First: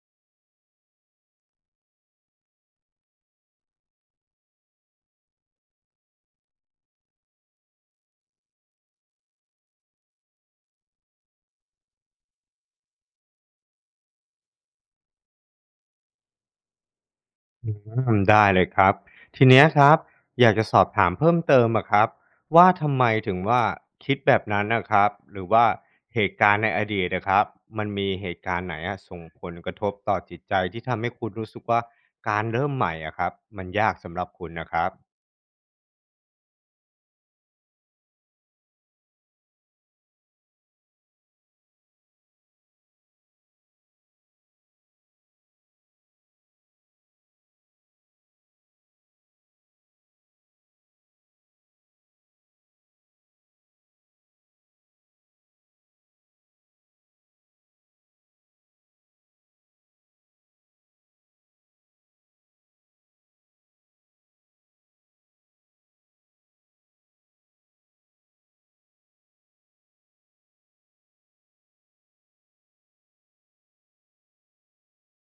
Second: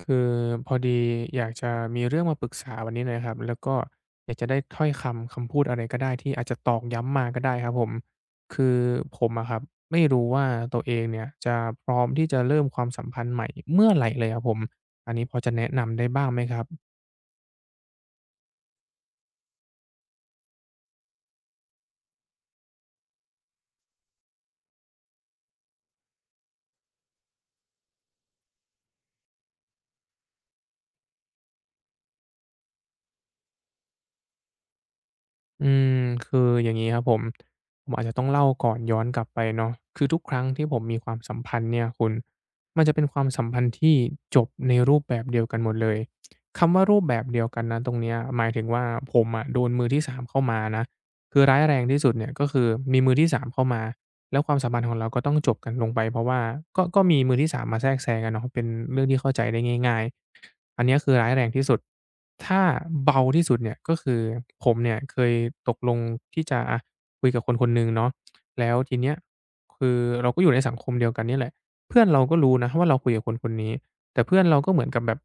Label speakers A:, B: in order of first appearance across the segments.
A: คือพอดีอยากจะมีเรื่องมาปรึกษาวันนี้หนยครับแล้วก็อยากจะได้ถ้อยคำคำพูดอะไรก็ได้ที่อาจจะตอกย้ำมาก็ได้ครับผมคือผมอะครับไม่รู้ว่าตัวเองเนี่ยจะพร้อมที่จะเริ่มความสัมพันธ์ใหม่เมื่อไหร่เลยครับผมอันนี้พอจะแนะนำได้บ้างไหมครับ
B: อืได้เลยครับทีเนี้ยครับอยากจะสอบถามเพิ่มเติมอะครับว่าทำไมถึงว่าคิดแบบนั้นนะครับหรือว่าเหตุการณ์ในอดีตนะครับมันมีเหตุการณ์ไหนอะส่งผลกระทบต่อจิตใจที่ทำให้คุณรู้สึกว่าการเริ่มใหม่อะครับมันยากสำหรับคุณนะครับ
A: อืมคืออย่างนี้ครับผมผมอาจจะต้องเล่าก่อนย้อนกลับไปเนาะคือทุกครั้งที่ผมมีความสัมพันธ์เนี่ยคุณมันจะเป็นความสัมพันธ์ที่จบในรูปแบบเดียวกันหมดเลยคำว่ารูปแบบเดียวกันนะตรงเนี้ยหมายถึงว่าผมอะโดนมือที่สามเข้ามานะคือร้ายแรงที่สุดเนี่ยก็คือมีมือที่สามเข้ามา แล้วความสัมพันธ์ของเราก็ต้องจบกันลงไปเพราะว่าก็มีมือที่สามมาแทรกแซงอะเนาะเป็นเรื่องที่เข้าใจได้ง่ายๆอันเนี้ยคือร้ายแรงที่สุดถ้าเบาที่สุดเนี่ยก็คือผมเนี่ยเคยตกลงที่จะอะคุยกับคนคนหนึ่งเนาะแล้วทีเนี้ยคือเราก็อยู่ในสังคมเดียวกันเนี่ยแหละเพื่อนเราก็รู้นะว่าเราคุยกับคนคนนี้แต่เพื่อนเราก็เหมือนกับแบบ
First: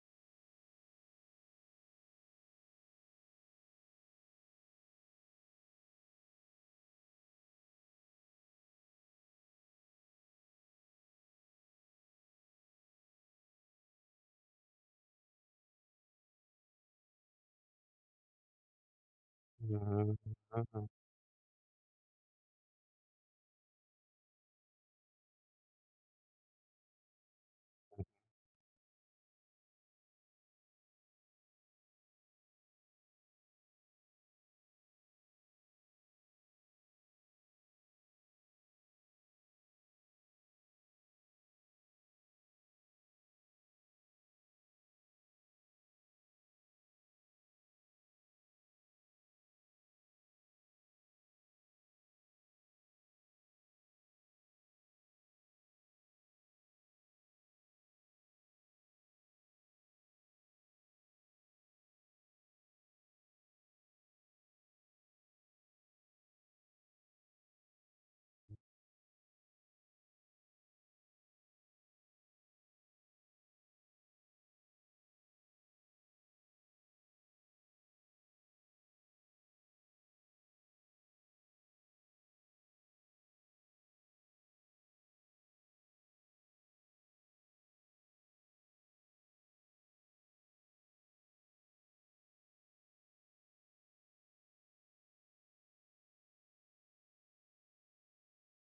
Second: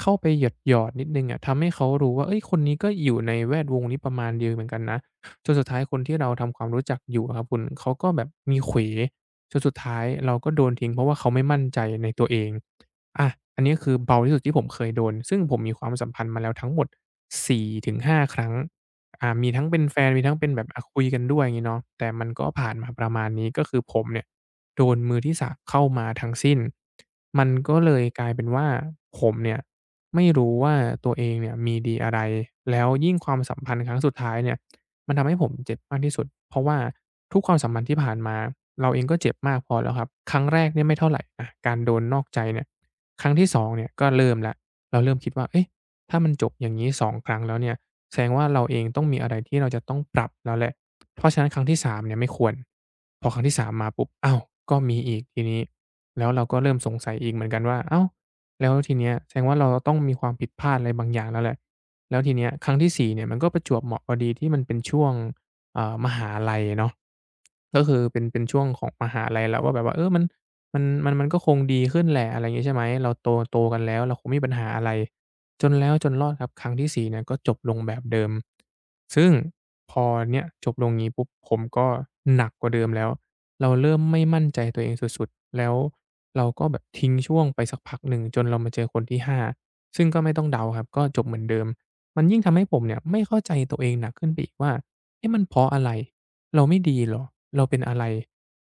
A: เข้าไปหยอดๆนิดหนึ่งอะทำให้เขารู้ว่าเฮ้ยคนนี้ก็อยู่ในแวดวงนี้ประมาณเดียวเหมือนกันนะ จนสุดท้ายคนที่เราทำความรู้จักอยู่อะครับคุณเขาก็แบบมีเขวจนสุดท้ายเราก็โดนทิ้งเพราะว่าเขาไม่มั่นใจในตัวเองอาอันนี้คือเบาที่สุดที่ผมเคยโดนซึ่งผมมีความสัมพันธ์มาแล้วทั้งหมดสี่ถึงห้าครั้งมีทั้
B: อื
A: งเป็นแฟนมีทั้งเป็นแบบอะ
B: ม
A: คุยกันด้วยอย่างงี้เนาะแต่มันก็ผ่านมาประมาณนี้ก็คือผมเนี่ยโดนมือที่3เข้ามาทั้งสิ้นมันก็เลยกลายเป็นว่าผมเนี่ยไม่รู้ว่าตัวเองเนี่ยมีดีอะไรแล้วยิ่งความสัมพันธ์ครั้งสุดท้ายเนี่ย มันทำให้ผมเจ็บมากที่สุดเพราะว่าทุกความสัมพันธ์ที่ผ่านมาเราเองก็เจ็บมากพอแล้วครับครั้งแรกเนี่ยไม่เท่าไรอะการโดนนอกใจเนี่ยครั้งที่2เนี่ยก็เริ่มแล้วเราเริ่มคิดว่าเอ๊ะถ้ามันจบอย่างงี้2ครั้งแล้วเนี่ยแสดงว่าเราเองต้องมีอะไรที่เราจะต้องปรับแล้วแหละเพราะฉะนั้นครั้งที่3เนี่ยไม่ควรพอครั้งที่3มมาปุ๊บอ้าวก็มีอีกทีนี้แล้วเราก็เริ่มสงสัยอีกเหมือนกันว่าอ้าวแล้วทีเนี้ยแสดงว่าเราต้องมีความผิดพลาดอะไรบางอย่างแล้วแหละ แล้วทีเนี้ยครั้งที่4เนี่ยมันก็ประจวบเหมาะพอดีที่มันเป็นช่วงเอ่ามหาลัยเนาะก็คือเป็นช่วงของมหาลัยเราก็แบบว่าเออมันมันก็คงดีขึ้นแหละอะไรงี้ใช่ไหมเราโตกันแล้วเราคงไม่มีปัญหาอะไรจนแล้วจนรอดครับครั้งที่สี่เนี่ยก็จบลงแบบเดิมซึ่งพอเนี่ยจบลงงี้ปุ๊บผมก็หนักกว่าเดิมแล้วเราเริ่มไม่มั่นใจตัวเองสุดๆแล้วเราก็แบบทิ้งช่วงไปสักพักหนึ่งจนเรามาเจอคนที่ห้าซึ่งก็ไม่ต้องเดาครับก็จบเหมือนเดิม มันยิ่งทำให้ผมเนี่ยไม่เข้าใจตัวเองหนักขึ้นไปอีกว่าเอ๊ะมันเพราะอะไรเราไม่ดีเหรอเราเป็นอะไร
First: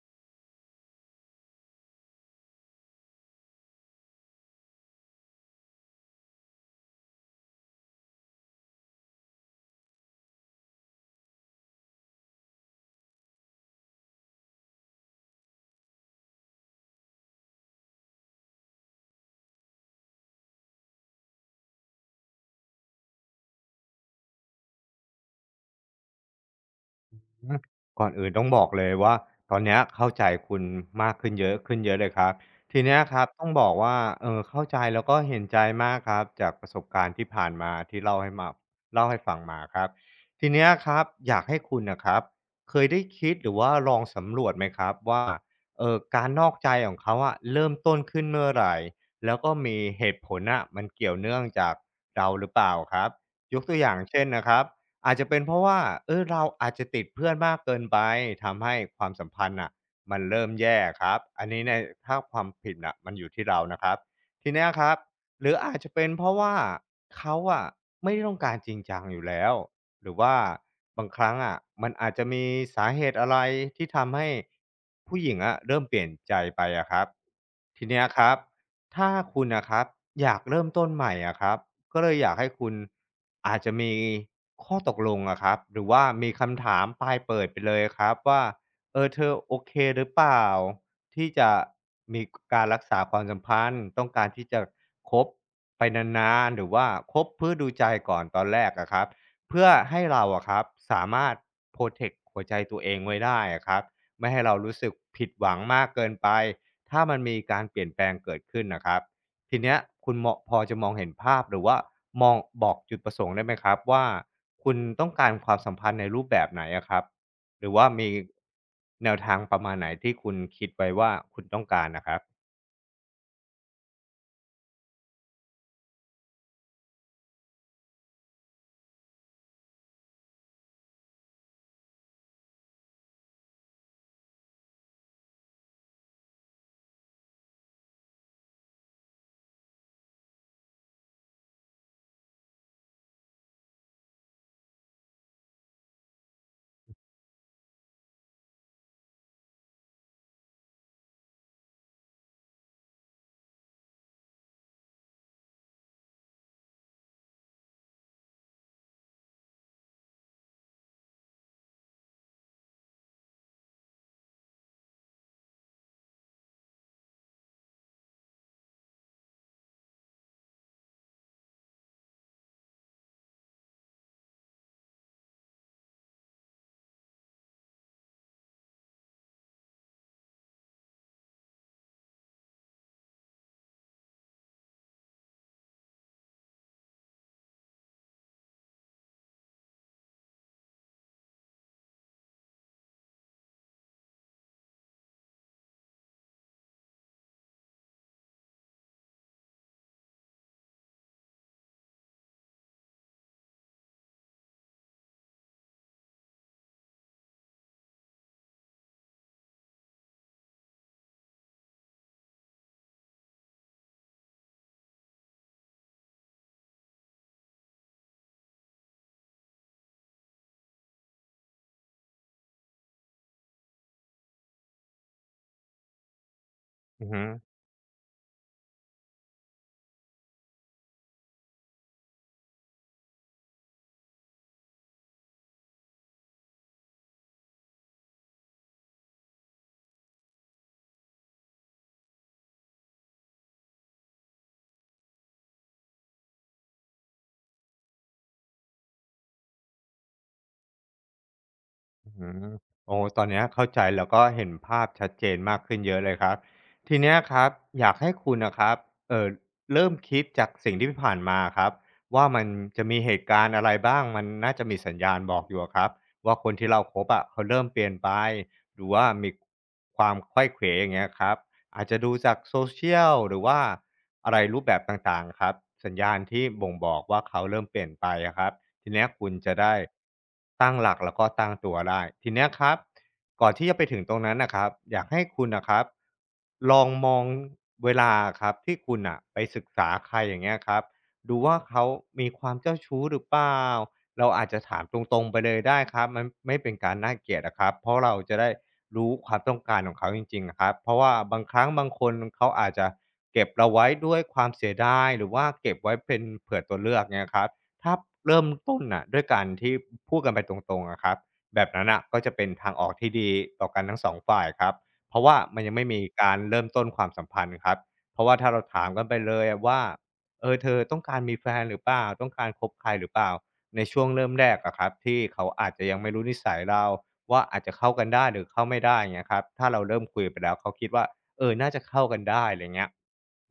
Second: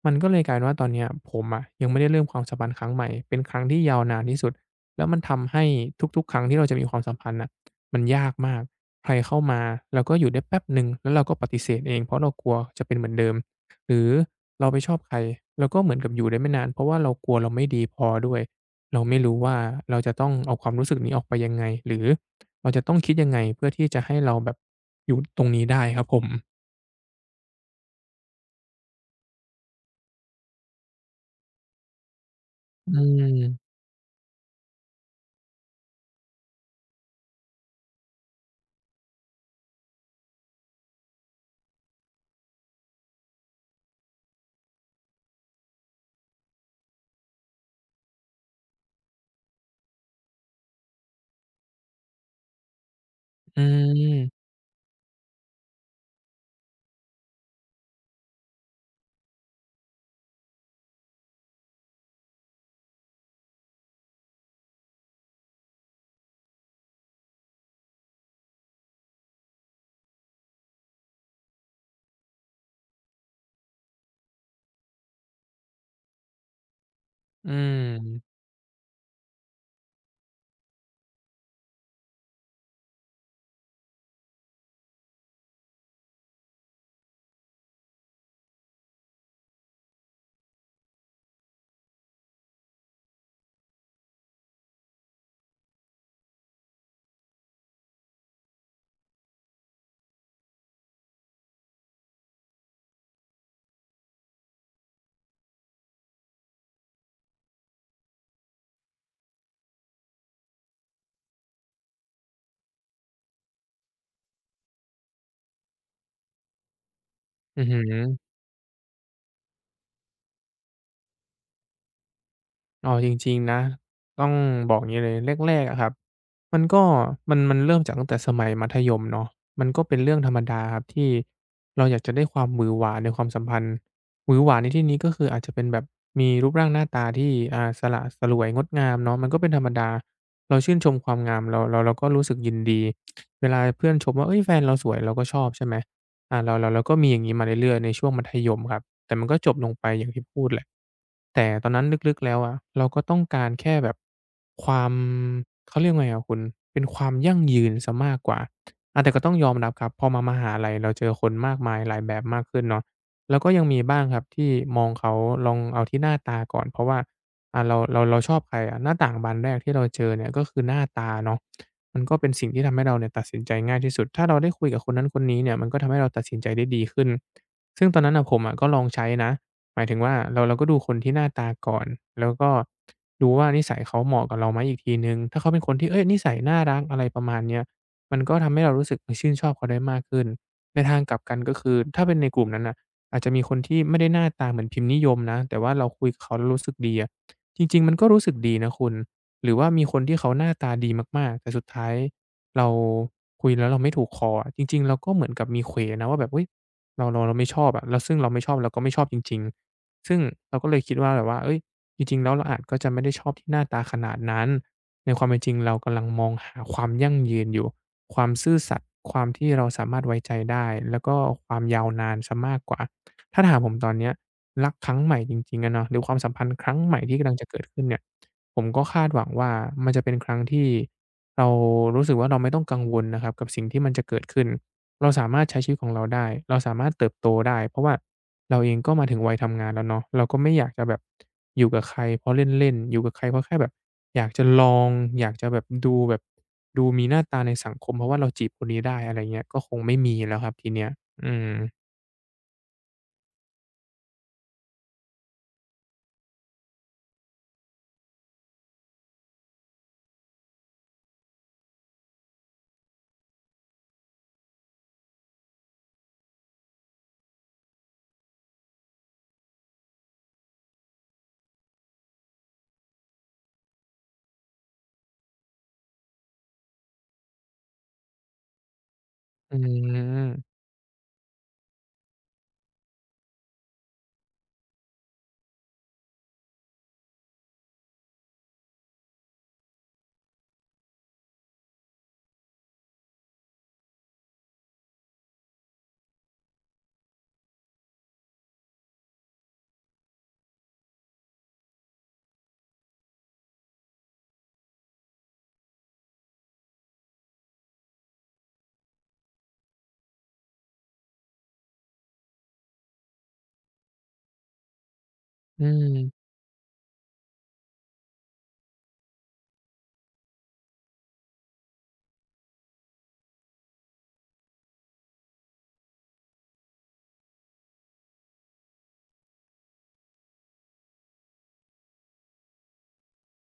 A: มันก็เลยกลายเป็นว่าตอนเนี้ยผมอะยังไม่ได้เริ่มความสัมพันธ์ครั้งใหม่เป็นครั้งที่ยาวนานที่สุดแล้วมันทำให้ทุกๆครั้งที่เราจะมีความสัมพันธ์น่ะมันยากมากใครเข้ามาเราก็อยู่ได้แป๊บหนึ่งแล้วเราก็ปฏิเสธเองเพราะเรากลัวจะเป็นเหมือนเดิมหรือเราไปชอบใครเราก็เหมือนกับอยู่ได้ไม่นานเพราะว่าเรากลัวเราไม่ดีพอด้วย เราไม่รู้ว่าเราจะต้องเอาความรู้สึกนี้ออกไปยังไงหรือ เราจะต้องคิดยังไงเพื่อที่จะให้เราแบบอยู่ตรงนี้ได้ครับผม
B: อืมก่อนอื่นต้องบอกเลยว่าตอนเนี้ยเข้าใจคุณมากขึ้นเยอะขึ้นเยอะเลยครับที
A: อื
B: เนี้ยครับต้องบอ
A: ม
B: กว่าเข้าใจแล้วก็เห็นใจมากครับจากประสบการณ์ที่ผ่านมาที่เล่าให้ฟังมาครับทีเนี้ยครับอยากให้คุณน่ะครับเคยได้คิดหรือว่าลองสำรวจไหมครับว่าการนอกใจของเขาอะเริ่มต้นขึ้นเมื่อไรแล้วก็มีเหตุผลน่ะมันเกี่ยวเนื่องจากเราหรือเปล่าครับย
A: อื
B: กตัวอย่างเช่นนะค
A: ม
B: รับ อาจจะเป็นเพราะว่าเออเราอาจจะติดเพื่อนมากเกินไปทำให้ความสัมพันธ์น่ะมันเริ่มแย่ครับอันนี้ในถ้าความผิดน่ะมันอยู่ที่เรานะครับทีเนี้ยครับหรืออาจจะเป็นเพราะว่าเขาอะไม่ได้ต้องการจริงจังอยู่แล้วหรือว่าบางครั้งอะมันอาจจะมีสาเหตุอะไรที่ทำให้ผู้หญิงอะเริ่มเปลี่ยนใจไปอะครับ
A: อื
B: ทีเนี้ยครับ
A: ม
B: ถ้าคุณน่ะครับอยากเริ่มต้นใหม่อะครับ ก็เลยอยากให้คุณอาจจะมีข้อตกลงอะครับหรือว่ามีคำถามปลายเปิดไปเลยครับว่าเออเธอโอเคหรือเปล่าที่จะมีการรักษาความสัมพันธ์ต้องการที่จะคบไปนานๆหรือว่าคบเพื่อดูใจก่อนตอนแรกอะครับเพื่อให้เราอะครับสามารถโพรเทกตหัวใจตัวเองไว้ได้อะครับไม่ให้เรารู้สึกผิดหวังมากเกินไปถ้ามันมีการเปลี่ยนแปลงเกิดขึ้นนะครับ ทีเนี้ยคุณเหมาะพอจะมองเห็นภาพหรือว่ามองบอกจุดประสงค์ได้ไหมครับว่าคุณต้องการความสัมพันธ์ในรูปแบบไหนอะครับ
A: อื
B: ห
A: อ
B: รือ
A: ฮึ
B: ว่ามีแนวทางประมาณไหนที่คุณคิดไว้ว่าคุณต้องการนะครับ
A: อ๋อจริงๆนะต้องบอกอย่างนี้เลยแรกๆอะครับมันก็มันเริ่มจากตั้งแต่สมัยมัธยมเนาะมันก็เป็นเรื่องธรรมดาครับที่เราอยากจะได้ความหวือหวาในความสัมพันธ์หวือหวาในที่นี้ก็คืออาจจะเป็นแบบมีรูปร่างหน้าตาที่สละสลวยงดงามเนาะมันก็เป็นธรรมดาเราชื่นชมความงามเราก็รู้สึกยินดีเวลาเพื่อนชมว่าเอ้ยแฟนเราสวยเราก็ชอบใช่ไหมเราก็มีอย่างนี้มาเรื่อยๆในช่วงมัธยมครับ แต่มันก็จบลงไปอย่างที่พูดแหละแต่ตอนนั้นลึกๆแล้วอะเราก็ต้องการแค่แบบความเขาเรียกว่าไงอะคุณเป็นความยั่งยืนเสียมากกว่าอาแต่ก็ต้องยอมรับครับพอมามหาลัยเราเจอคนมากมายหลายแบบมากขึ้นเนาะแล้วก็ยังมีบ้างครับที่มองเขาลองเอาที่หน้าตาก่อนเพราะว่าเราชอบใครอะหน้าต่างบานแรกที่เราเจอเนี่ยก็คือหน้าตาเนาะมันก็เป็นสิ่งที่ทำให้เราเนี่ยตัดสินใจง่ายที่สุดถ้าเราได้คุยกับคนนั้นคนนี้เนี่ยมันก็ทำให้เราตัดสินใจได้ดีขึ้น ซึ่งตอนนั้นน่ะผมอะก็ลองใช้นะหมายถึงว่าเราก็ดูคนที่หน้าตาก่อนแล้วก็ดูว่านิสัยเขาเหมาะกับเราไหมอีกทีหนึ่งถ้าเขาเป็นคนที่เฮ้ยนิสัยน่ารักอะไรประมาณเนี้ยมันก็ทำให้เรารู้สึกเออชื่นชอบเขาได้มากขึ้นในทางกลับกันก็คือถ้าเป็นในกลุ่มนั้นน่ะอาจจะมีคนที่ไม่ได้หน้าตาเหมือนพิมพ์นิยมนะแต่ว่าเราคุยกับเขาแล้วรู้สึกดีอะจริงๆมันก็รู้สึกดีนะคุณหรือว่ามีคนที่เขาหน้าตาดีมากๆแต่สุดท้ายเราคุยแล้วเราไม่ถูกคออะจริงๆเราก็เหมือนกับมีเขวนะว่าแบบเฮ้ย เราไม่ชอบอะแล้วซึ่งเราไม่ชอบเราก็ไม่ชอบจริงๆซึ่งเราก็เลยคิดว่าแบบว่าเฮ้ยจริงๆแล้วเราอาจก็จะไม่ได้ชอบที่หน้าตาขนาดนั้นในความเป็นจริงเรากำลังมองหาความยั่งยืนอยู่ความซื่อสัตย์ความที่เราสามารถไว้ใจได้แล้วก็ความยาวนานเสียมากกว่าถ้าถามผมตอนเนี้ยรักครั้งใหม่จริงๆอะเนาะหรือความสัมพันธ์ครั้งใหม่
B: อือ
A: ที่
B: ฮึ
A: กำลังจะเกิดขึ้นเนี่ยผมก็คาดหวังว่ามันจะเป็นครั้งที่เรารู้สึกว่าเราไม่ต้องกังวลนะครับกับสิ่งที่มันจะเกิดขึ้น เราสามารถใช้ชีวิตของเราได้ เราสามารถเติบโตได้ เพราะว่าเราเองก็มาถึงวัยทำงานแล้วเนาะเราก็ไม่อยากจะแบบอยู่กับใครเพราะเล่นๆอยู่กับใครเพราะแค่แบบอยากจะลองอยากจะแบบดูแบบดูมีหน้าตาในสังคมเพราะว่าเราจีบคนนี้ได้อะไรเงี้ยก็คงไม่มีแล้วครับทีเนี้ยอืม
B: อือโอ้ตอนเนี้ยเข้าใจแล้วก็เห็นภาพชัดเจนมากขึ้นเยอะเลยครับทีเนี้ยครับอยากให้คุณน่ะครับเออเริ่มคิดจากสิ่งที่ผ่านมาครับว่ามันจะมีเหตุการณ์อะไรบ้างมันน่าจะมีสัญญาณบอกอยู่อะครับว่าคนที่เราคบอะเขาเริ่มเปลี่ยนไปหรือว่ามีความไขว้เขวอย่างเงี้ยครับอาจจะดูจาก social หรือว่าอะไรรูปแบบต่างๆครับสัญญาณที่บ่งบอกว่าเขาเริ่มเปลี่ยนไปอะครับ ทีเนี้ยคุณ
A: อื
B: จะได้
A: ม
B: ตั้งหลักแล้วก็ตั้งตัวได้ทีเนี้ยครับก่อนที่จะไปถึงตรงนั้นนะครับอยากให้คุณนะครับลองมองเวลาครับที่คุณอะไปศึกษาใครอย่างเงี้ยครับดูว่าเขามีความเจ้าชู้หรือเปล่าเราอาจจะถามตรงๆไปเลยได้ครับมันไม่เป็นการน่าเกลียดนะครับเพราะเราจะได้รู้ความต้องการของเขาจริงๆอะครับเพราะว่าบางครั้งบางคนเขาอาจจะเก็บเราไว้ด้วยความเสียดายหรือว่าเก็บไว้เป็นเผื่อตัวเลือกเงี้ยครับ ถ้าเริ่มต้นน่ะด้วยการที่พูดกันไปตรงๆอะครับแบบนั้นน่ะก็จะเป็นทางออกที่ดีต่อกันทั้งสองฝ่ายครับเพราะว่ามัน
A: อื
B: ยังไม่มีกา
A: ม
B: รเริ่มต้นความสัมพันธ์ครับเพราะว่าถ้าเราถามกันไปเลยอะว่าเออเธอต้องการมีแฟนหรือเปล่าต้องการคบใครหรือเปล่าในช่วงเริ่มแรกอะครับที่เขาอาจจะยังไม่รู้นิสัยเราว่าอาจจะเข้ากันได้หรือเข้าไม่ได้ยเงี้ยครับถ้าเราเริ่มคุยไปแล้วเขาคิดว่าเออน่าจะเข้ากันได้อะไรเงี้ย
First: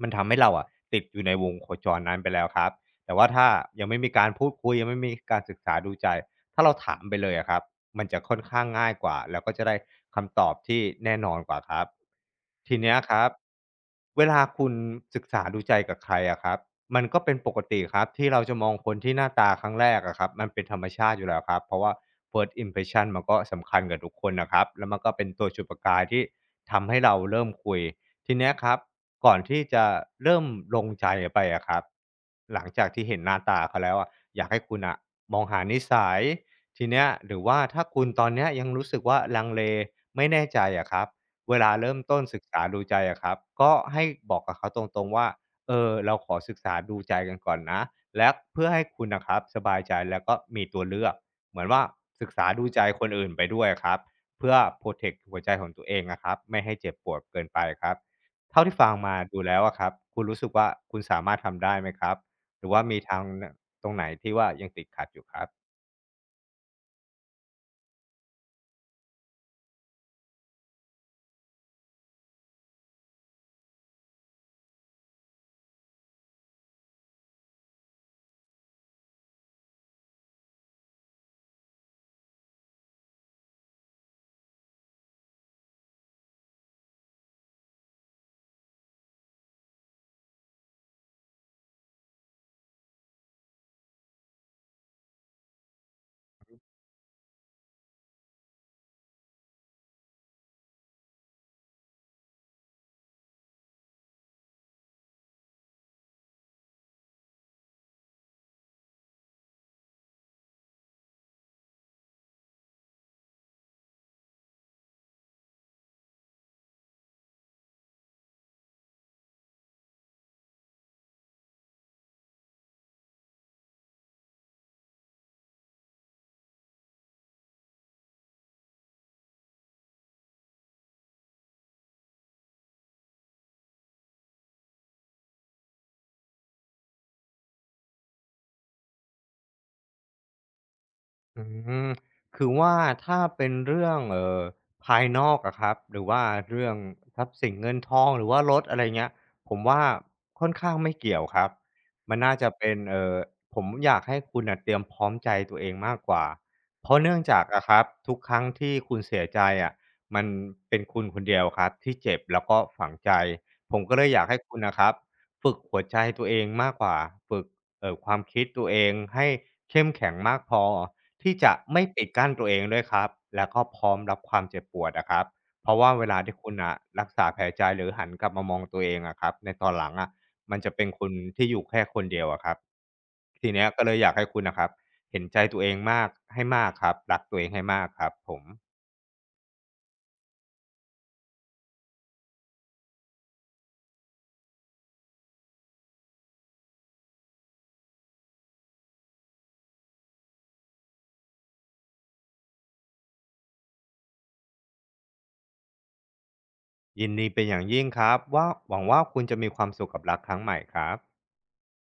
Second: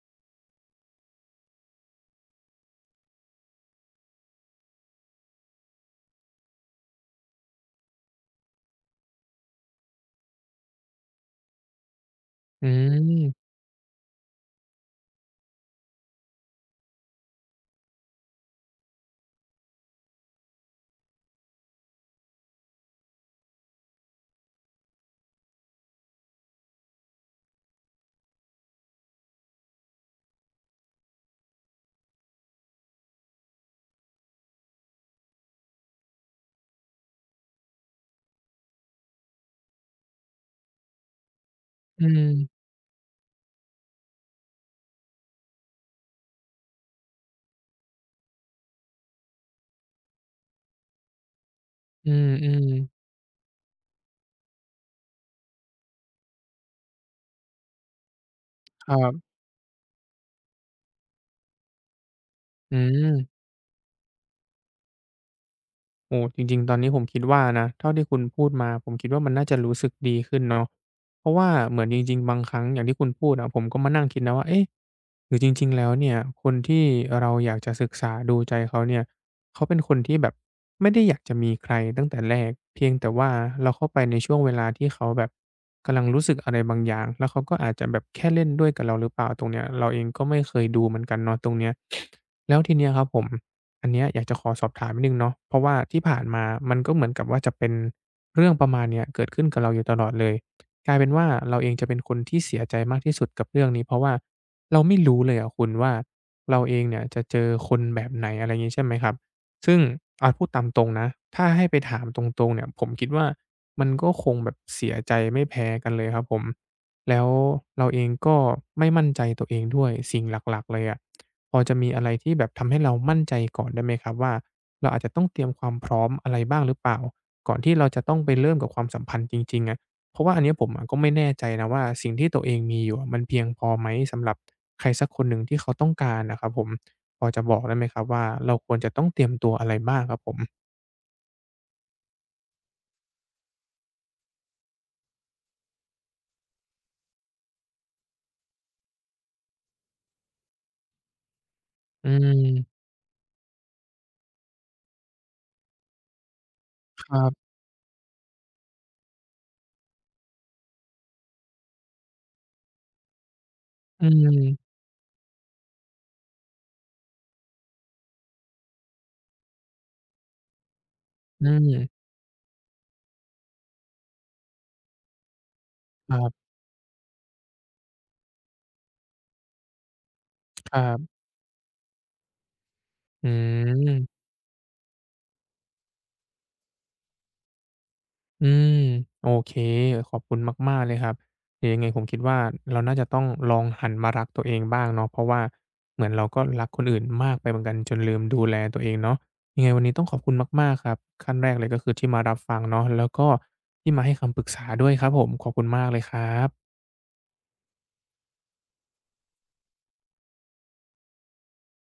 B: มันทำให้เราอะติดอยู่ในวงโคจรนั้นไปแล้วครับ แต่ว่าถ้ายังไม่มีการพูดคุยยังไม่มีการศึกษาดูใจถ้าเราถามไปเลยอะครับมันจะค่อนข้างง่ายกว่าแล้วก็จะได้คำตอบที่แน่นอนกว่าครับ
A: อื
B: ทีเนี้ยครับ
A: ม
B: เวลาคุณศึกษาดูใจกับใครอะครับมันก็เป็นปกติครับที่เราจะมองคนที่หน้าตาครั้งแรกอะครับมันเป็นธรรมชาติอยู่แล้วครับเพราะว่า first impression มันก็สำคัญกับทุกคนนะครับแล้วมันก็เป็นตัวจุดประกายที่ทำให้เราเริ่มคุย ทีเนี้ยครับก่อนที่จะเริ่มลงใจไปอะครับหลังจากที่เห็นหน้าตาเขาแล้วอะอยากให้คุณนะมองหานิสัยทีเนี้ยหรือว่าถ้าคุณตอนเนี้ยยังรู้สึกว่าลังเลไม่แน่ใจอะครับเวลาเริ่ม
A: อื
B: ต้นศึก
A: ม
B: ษาดูใจอะครับก็ให้บอกกับเขาตรงๆว่าเออเราขอศึกษาดูใจกันก่อนนะและเพื่อให้คุณน่ะครับสบายใจแล้วก็มีตัวเลือกเหมือนว่า
A: อื
B: ศึกษาดู
A: ม
B: ใจคน
A: ๆ
B: อื่นไปด้วยอะครับเพื่อโพรเทกต์หัวใจของตัวเองอะครับไม่ให้เจ็บปวดเกินไปครับ เท่าที่
A: ค
B: ฟัง
A: รั
B: มา
A: บ
B: ดูแล้วอะครับคุณรู้สึกว่าคุณสามารถทำได้ไหมครับหรือ
A: อื
B: ว่ามีทาง
A: ม
B: ตรงไหนที่ว่ายังติดขัดอยู่ครับ
A: โอ้จริงๆตอนนี้ผมคิดว่านะเท่าที่คุณพูดมาผมคิดว่ามันน่าจะรู้สึกดีขึ้นเนาะเพราะว่าเหมือนจริงๆบางครั้งอย่างที่คุณพูดอะผมก็มานั่งคิดนะว่าเอ๊ะหรือจริงๆแล้วเนี่ยคนที่เราอยากจะศึกษาดูใจเขาเนี่ยเขาเป็นคนที่แบบไม่ได้อยากจะมีใครตั้งแต่แรกเพียงแต่ว่าเราเข้าไปในช่วงเวลาที่เขาแบบกำลังรู้สึกอะไรบางอย่างแล้วเขาก็อาจจะแบบแค่เล่นด้วยกับเราหรือเปล่าตรงเนี้ยเราเองก็ไม่เคยดูเหมือนกันเนาะตรงเนี้ยแล้วทีเนี้ยครับผม อันเนี้ยอยากจะขอสอบถามนิดหนึ่งเนาะเพราะว่าที่ผ่านมามันก็เหมือนกับว่าจะเป็นเรื่องประมาณเนี้ยเกิดขึ้นกับเราอยู่ตลอดเลยกลายเป็นว่าเราเองจะเป็นคนที่เสียใจมากที่สุดกับเรื่องนี้เพราะว่าเราไม่รู้เลยอะคุณว่าเราเองเนี่ยจะเจอคนแบบไหนอะไรอย่างงี้ใช่ไหมครับซึ่งเอาพูดตามตรงนะถ้าให้ไปถามตรงๆเนี่ยผมคิดว่ามันก็คงแบบเสียใจไม่แพ้กันเลยครับผมแล้วเราเองก็ไม่มั่นใจตัวเองด้วยสิ่งหลักๆเลยอะ พอจะมีอะไรที่แบบทำให้เรามั่นใจก่อนได้ไหมครับว่าเราอาจจะต้องเตรียมความพร้อมอะไรบ้างหรือเปล่าก่อนที่เราจะต้องไปเริ่มกับความสัมพันธ์จริงๆอะเพราะว่าอันเนี้ยผมอะก็ไม่แน่ใจนะว่าสิ่งที่ตัวเองมีอยู่อะมันเพียงพอไหมสำหรับใครสักคนหนึ่งที่เขาต้องการอะครับผมพอจะบอกได้ไหมครับว่าเราควรจะต้องเตรียมตัวอะไรบ้างครับผม
B: อืมคือว่าถ้าเป็นเรื่องภายนอกอะครับหรือว่าเรื่องทรัพย์สินเงินทองหรือว่ารถอะไรเงี้ยผมว่าค่อนข้างไม่เกี่ยวครับ
A: อื
B: มันน่าจะเป็น
A: ม
B: ผมอยากให้คุณน่ะเตรียมพร้อมใจตัวเองมากกว่าเพราะ
A: ค
B: เนื่อ
A: รั
B: งจาก
A: บ
B: อะครับทุกครั้งที่คุณเสียใจอะมันเป็นคุณคนเดียวครับที่เจ็บแล้วก็ฝังใจผมก็เล
A: อื
B: ยอยากให้คุณ
A: ม
B: น่ะครับฝึกหัวใจตัวเองมากกว่าฝึกความคิดตัวเองให้เข้มแข็งมากพอ ที่
A: อื
B: จะไม่
A: ม
B: ปิดกั้นตัวเองด้วยครับแล้วก็พร้อมรับความเจ็บปวดอะครับเพราะว่าเว
A: ครั
B: ลาที่คุณอะรักษาแผลใจหรือหันกลับมามองตัวเองอะครับในตอนหลังอะมันจะเป็นคุ
A: บ
B: ณที่อยู่แค่คนเดียวอะครับ
A: ๆอื
B: ทีเนี้ยก็เลยอยาก
A: ม
B: ให้คุณนะครับเห็นใจตัวเองมากให้มากครับรักตัวเองให้มากครับผม
A: อืมโอเคขอบคุณมากๆเลยครับเดี๋ยวยังไงผมคิดว่าเราน่าจะต้องลองหันมารักตัวเองบ้างเนาะเพราะว่าเหมือนเราก็รักคนอื่นมากไปเหมือนกันจนลืมดูแลตัวเองเนาะยังไงวันนี้ต้องขอบคุณมากๆครับขั้นแรกเลยก็คือที่มารับฟังเนาะแล้วก็ที่มาให้คำปรึกษาด้วยครับผมขอบคุณมากเลยครับ
B: ยินดีเป็นอย่างยิ่งครับว่าหวังว่าคุณจะมีความสุขกับรักครั้งใหม่ครับ